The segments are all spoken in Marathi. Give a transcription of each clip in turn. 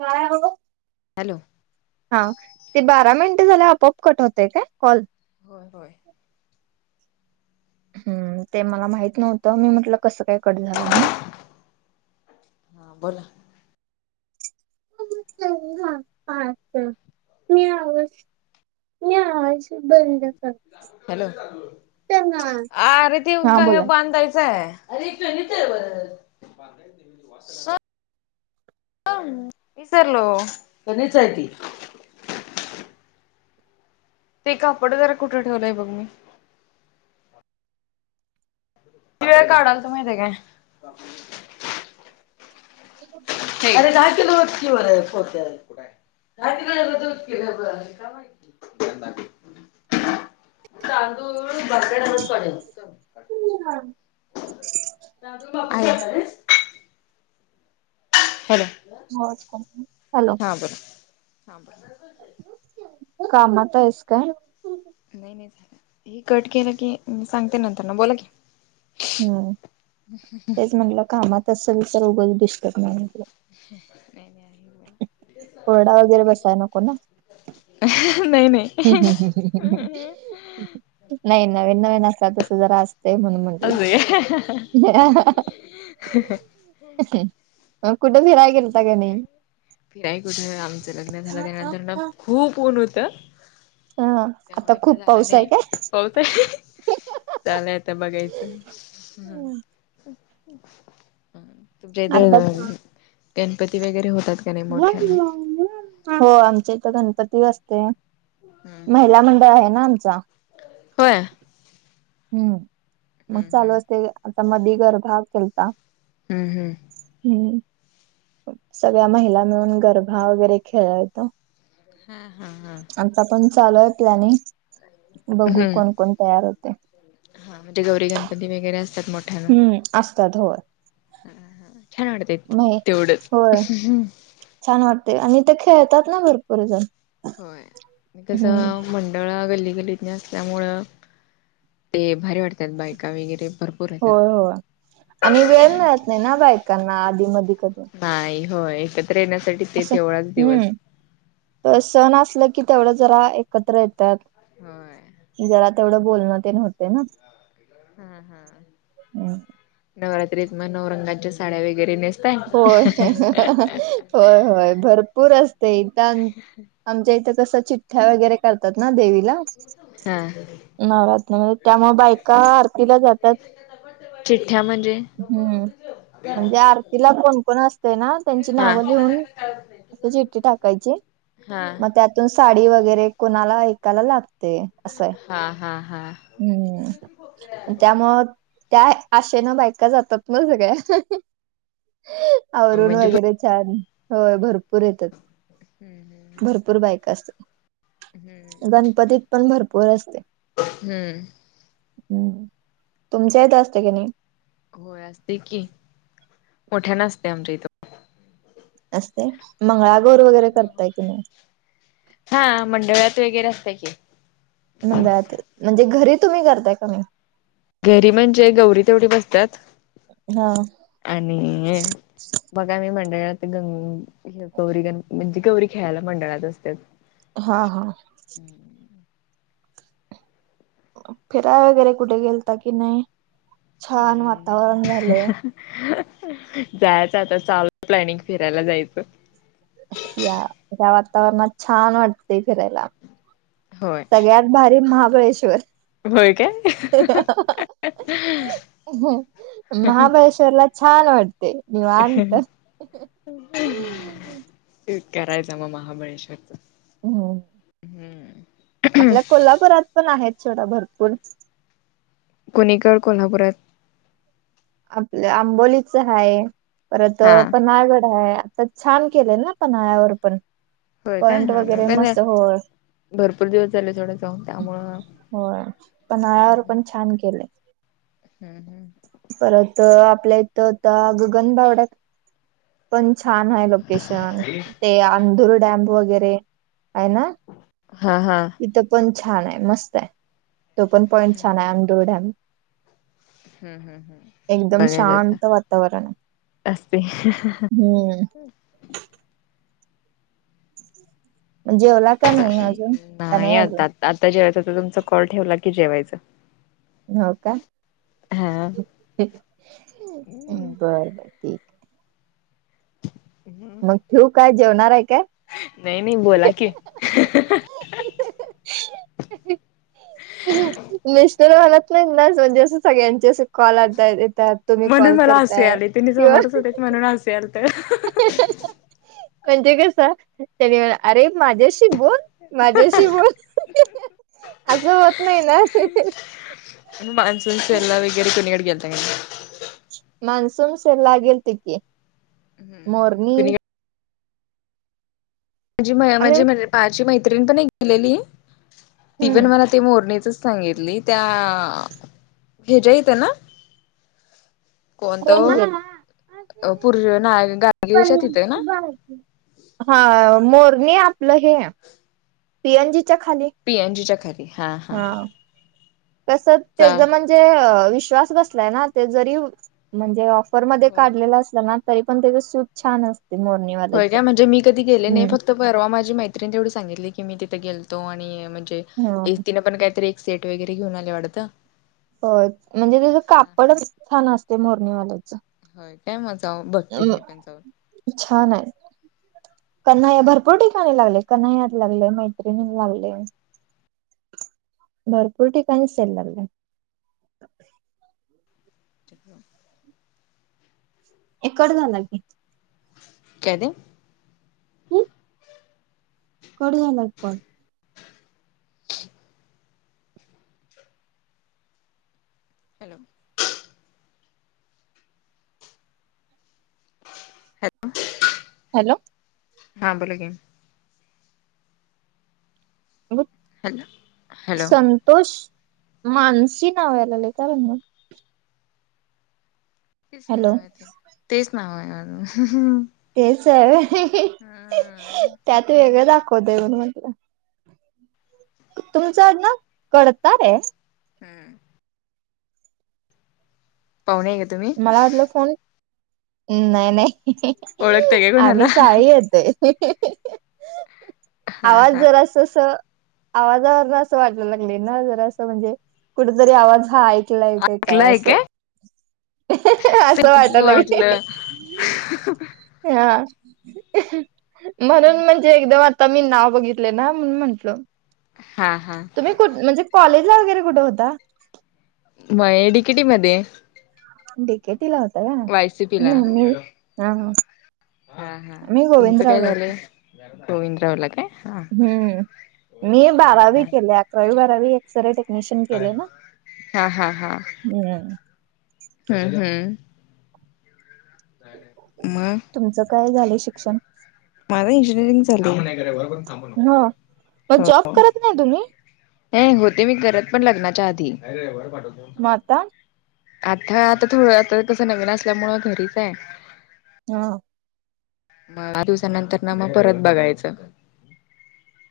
काय हो. हॅलो! हा ते बारा मिनिटं झाल्या आपोआप कट होत काय कॉल. होय होय. हम् ते मला माहित नव्हतं मी म्हटलं कसं काय कट झालं म्हणुन. हा बोला? अचछ मवज नवाज [inaudible] बंद करते. हॅलो! ना अरे ते हा का हे बोला की बांधायचं आहे. बर विसरलो गणी साठी. ते कपड जरा कुठं ठेवलंय बघ मी. त वळ काढाल तु माही ते काय [inaudible] आपण [inaudible] अरे राजातला ओत्कवर फते क [inaudible] ंद तांदूळ बगगड पडेल. तरण बघ काही का र [unintelligible] हॅलो! Watch company hello! सांग कामात आहेस काय नाही नाही हे कट केलं की सांगते नंतर ना बोला की हम्म तेच म्हटलं कामात असेल तर उगंच डिस्टर्ब नाही म्ह नाही नाही ओरडा वगैरे आ बसाय नको बोला नाही नाही ह नाही नवीन नवीन असं तस जरा असते म्हणून मग अरे फिराय हा हा कुठ फिरायला गेलतो? फिराई कुठे आमचं लग्न झालं त्यानंतर ना खूप ऊन होत हा आता खूप पाऊस आहे काय? पाऊस आहे चालले आता बघायचं तुमच्या आता इथ गणपती वगैरे होतात का नाही मोठ्याना हो आमच्या इथ गणपती असते होय हम्म मग हम्म चालू हम्म असते आता मधी गर्भा केलता हम्म हम्म नाही सगळ्या महिला मिळून गरभा वगैरे खेळ यतो हा हा हा आता पण चालूय आपल्यानी बघू हम्म कोण कोण तयार होत हा म्हणजे गौरी गणपती वगैरे असतात मोठ्याना हम्म असतात हो. छान वाटतय तेवढंच होय छान वाटते आणि ते खेळतात ना भरपूर जण. होय हम्म कसं मंडळा गल्ली गली ल्यामुळे ते भारी वाटतात बायका वगैरे भरपूर येतात होय होय आणि वेळ मिळत नाही ना बायकांना आधी मधी कधी. नाही हो एकत्र येण्यासाठी ते असं तेवढाच हम्म दिवस तर सण असलं की तेवढं जरा एक एकत्र येतात होय जरा तेवढं बोलणं ते होतंय ना हा हा नवरात्रीत मग नऊ रंगाच्या साड्या वगैरे नेस होय होय होय भरपूर असते इथ आमच्या इथं कस चिठ्ठ्या वगैरे करतात ना देवीला हा नवरात्रमध्ये त्यामुळ बायका आरतीला जातात चिठ्ठ्या म्हणजे हम्म म्हणजे तिला कोणकोण असते ना त्यांची हा. नावं लिहून अस चिटी टाकायची मग त्यात साडी वगैरे कोणाला ऐकायला लागते असंय हा हा हा हा हम्म त्यामुळ त्या आशेन बायका जातात ना सगळ्या आवरुून म्हणजे वगैरे छान होय भरपूर येतात हम्म हम्म भरपूर बायका असत्यात. हम्म हम्म. गणपतीत पण भरपूर असते. हम्म हम्म तुमच्या इथ असते की नाही? होय असते की मोठ्यानं असतय आमच्या इथ. असतय मंगळागोर वगैरे करताय की नाही? हा मंडळात वगैरे असतय की मंडळात म्हणजे घरी तुम्ही करताय कणी? घरी म्हणजे गौरी तेवढी बसत्यात. हा आणि ये बघा मी मंडळात ग गौरी गण म्हणजे गौरी खेळायला मंडळात असत्यात. हा हा फिराय वगैरे कुठे गेलता कि नाही. छान वातावरण झालेय. जायच आता चालुय प्लॅनिंग फिरायला जायच. या या वातावरणात छान वाटते फिरायला. होय सगळ्यात भारी महाबळेश्वर. होय काय महाबळेश्वर ला छान वाटतय निवांत. करायच म महाबळेश्वरच. हम्म हम्म आपल्या कोल्हापुरात पण आहेत सोडा भरपूर. कुणीकड कोल्हापुरात. आपल आंबोलीच आहे. परत हा पन्हाळगड आहे. तर छान केलेय पन्हाळ्यावर पण. होय काय पॉइंट हा वगैरे मग पण मस्त हो भरपूर दिवस झाले सोडा जाऊन त्यामुळं हम्म होय पन्हाळ्यावर पण छान केले. हम्म हम्म परत आपल्या इथ आता गगनबावड्यात पण छान आहे लोकेशन‌. ते अंधूर डॅम वगैरे आहे ना हा हा तिथ पण छान आहे. मस्त आहे. तो पण पॉइंट छान आहे अंंदूर डॅम. हम्म हम्म हम्म एकदम बघायच आता. शांत वातावरण आहे असते हम्म जेवला का अजून? का नाही नाही अजून आता, आता जेवायच आता तुमचा कॉल ठेवला की जेवायच. हो का नाही बर बर ठीक आहे. मग ठेऊ काय? जेवणार आहे काय? नाही नाही बोला की. [unintelligible] तर म्हणत नाही ना, म्हणजे अस सगळ्यांचे अस कॉल आता येतात. तुम्ही म्हणून कॉल मला हसू करताय आले. तेनी किंवा समोरच होते म्हणून हसू यालत. म्हणजे कस, त्या वेळ अरे माझ्याशी बोल. माझ्याशी बोल. अस होत नाही ना. मान्सून सेलला वगैरे कोणीकडे गेलता की नाही. मान्सून सेलला गेलते की. मोरणी कुणीकडे आम्ही म्हणजे म्हणजे माझी मैत्रिण पण एक गेलेली. ती पण हम्म मला ते मोरणीचच सांगितली. त्या ह्याच्या इथ ना कोणत कोण गेल ओ, पू ना गाडगीळ च्या तिथे ना. हा मोरणी आपल हे पी एन जी च्या खाली. पी एन जी च्या खाली. हा हा हा कस त्याचा म्हणजे विश्वास बसलाय ना, ते जरी म्हणजे ऑफर मध्ये होय काढलेला असला ना, तरी पण त्याच सूत छान असते. मोरणी होय का, म्हणजे मी कधी गेले नाही. फक परवा माझी मैत्री तेवढी सांगितली की मी तिथे गेलतो. आणि म्हणजे हा तिने पण काहीतरी सेट वगैरे घेऊन आले वाढतं. हो म्हणजे त्याचं कापडच छान असते मोरणीवाल्याच. होय काय? मग जाऊन अ बघते मी पण जाऊन. छान आहे. कन्हया भरपूर ठिकाणी लागलय कन्हयात लागल मैत्रिणीत लागलय. भरपूर ठिकाणी सेल लागलाय. [inaudible] ए कट झाला की. काय ते? हम्म - कट झाला एक कॉल. हॅलो! हॅलो! हॅलो! हा बोला की. अबग हॅलो हॅलो संतोष मानसी नाव यायलय काय भानगड? तेच हॅलो नाव येतय. तेच नाव आहे माझ. तेच आहे होय. त्यात हम्म वेगळं दाखवतंय म्हणून म्हटलं. तुमच आडनाव गडतारे आहे? हम्. पावणेे येत - - मला वाटल फोन नाही -नाही ओळखताय काय कोणाला आम्ही हा साळी येतोय. आवाज हा जरा स असं आवाजावरन असं वाटाय लागलय ना? जरा असं म्हणजे कुठतरी आवाज हा ऐक कलंय का काय असं. असं तसच वाटय लागलय. वाटलं हा म्हणून म्हणजे की दम आता मी नाव बघितले ना म्हणू म्हंटलं. हा हा. तुम्ही कु म्हणजे कॉलेज ला वगैरे कुठ होता? ब ये डी के टी मध्ये. डी के टी ला होता होय वायसीपीला [unintelligible] मी हा - हा हा हा मी तुमचं काय गोविंदरावला झालंय? गोविंदरावला काय? हा हम्म मी हा बारावी हा केले. अकरावी बारावी सरळ टेक्निशियन केले ना? हा हा हा हम्म. हम् हम्म. मग? तुमचं काय झालंय शिक्षण? माझ इंजिनीयरिंग झालंय. ह. मग जॉब करत नाही तुम्ही? हे होते मी करत. पण लग्नाच्या आधी. म आता? आता आता थोडं आता कसं नविन असल्यामुळं घरीच आहे. हा. मग आ दिवसानंतर न मग परत बघायचं.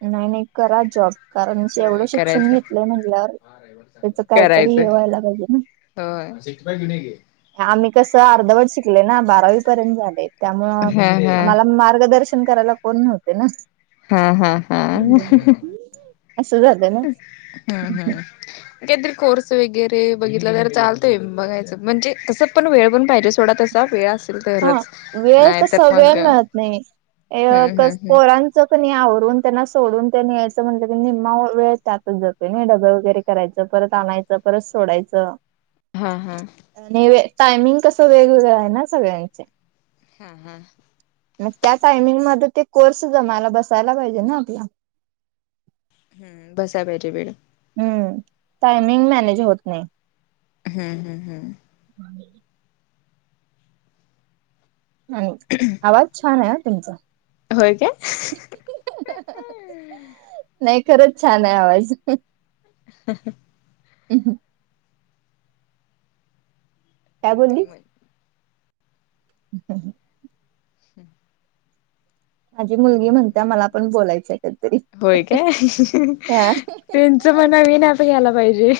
नाही नाही करा जॉब. कारण होय एवढं शिक्षण करायचं घेतलंय म्हणल्यावर त्याच कायतरी करायचं हे व्हायला पाहिजे ना होय आम्ही कसं अर्धवट शिकले ना बारावी पर्यंत झाले त्यामुळं हा हा आम्हाला मार्गदर्शन करायला कोण नव्हते ना हा हा हा हा हम्म. असं झालं ना हा काहीतरी कोर्स वगैरे बघितलं तर चालतोय बघायचं म्हणजे तसं पण वेळ पण पाहिजे सोडा तसा वेळ अस हा वेळ तस वेळ मिळत नाही ये हम्म हम्म कस हम्म पोरां पोरांचं कणी आवरून त्यांना सोडून तेन यायचं म्हटलं की निम्मा वेळ त्यातच जातोय डब्बे वगैरे करायच परत आणायचं परत सोडायचं हा हा. आणि टायमिंग कसं वेगवेगळं आहे ना सगळ्यांच्या हा हा. मग त्या टायमिंग मध्ये ते कोर्स जमायला, बसायला पाहिजे ना आपला हम्म बसाय पाहिजे वेळ हम्म.. टायमिंग मॅनेज होत नाही. हम् हम् हम्. हे. हंम्! आवाज छान आहे हा तुमचा. काय ते? नाही खरच छाना आहे आवाज! काय बोली? ह ह. हम्. माझी मुलगी म्हणत्या मला पण बोलायचं आहे कधीतरी. होय काय? हा त्यांचं म नवीन अँप घ्यायला पाहिजे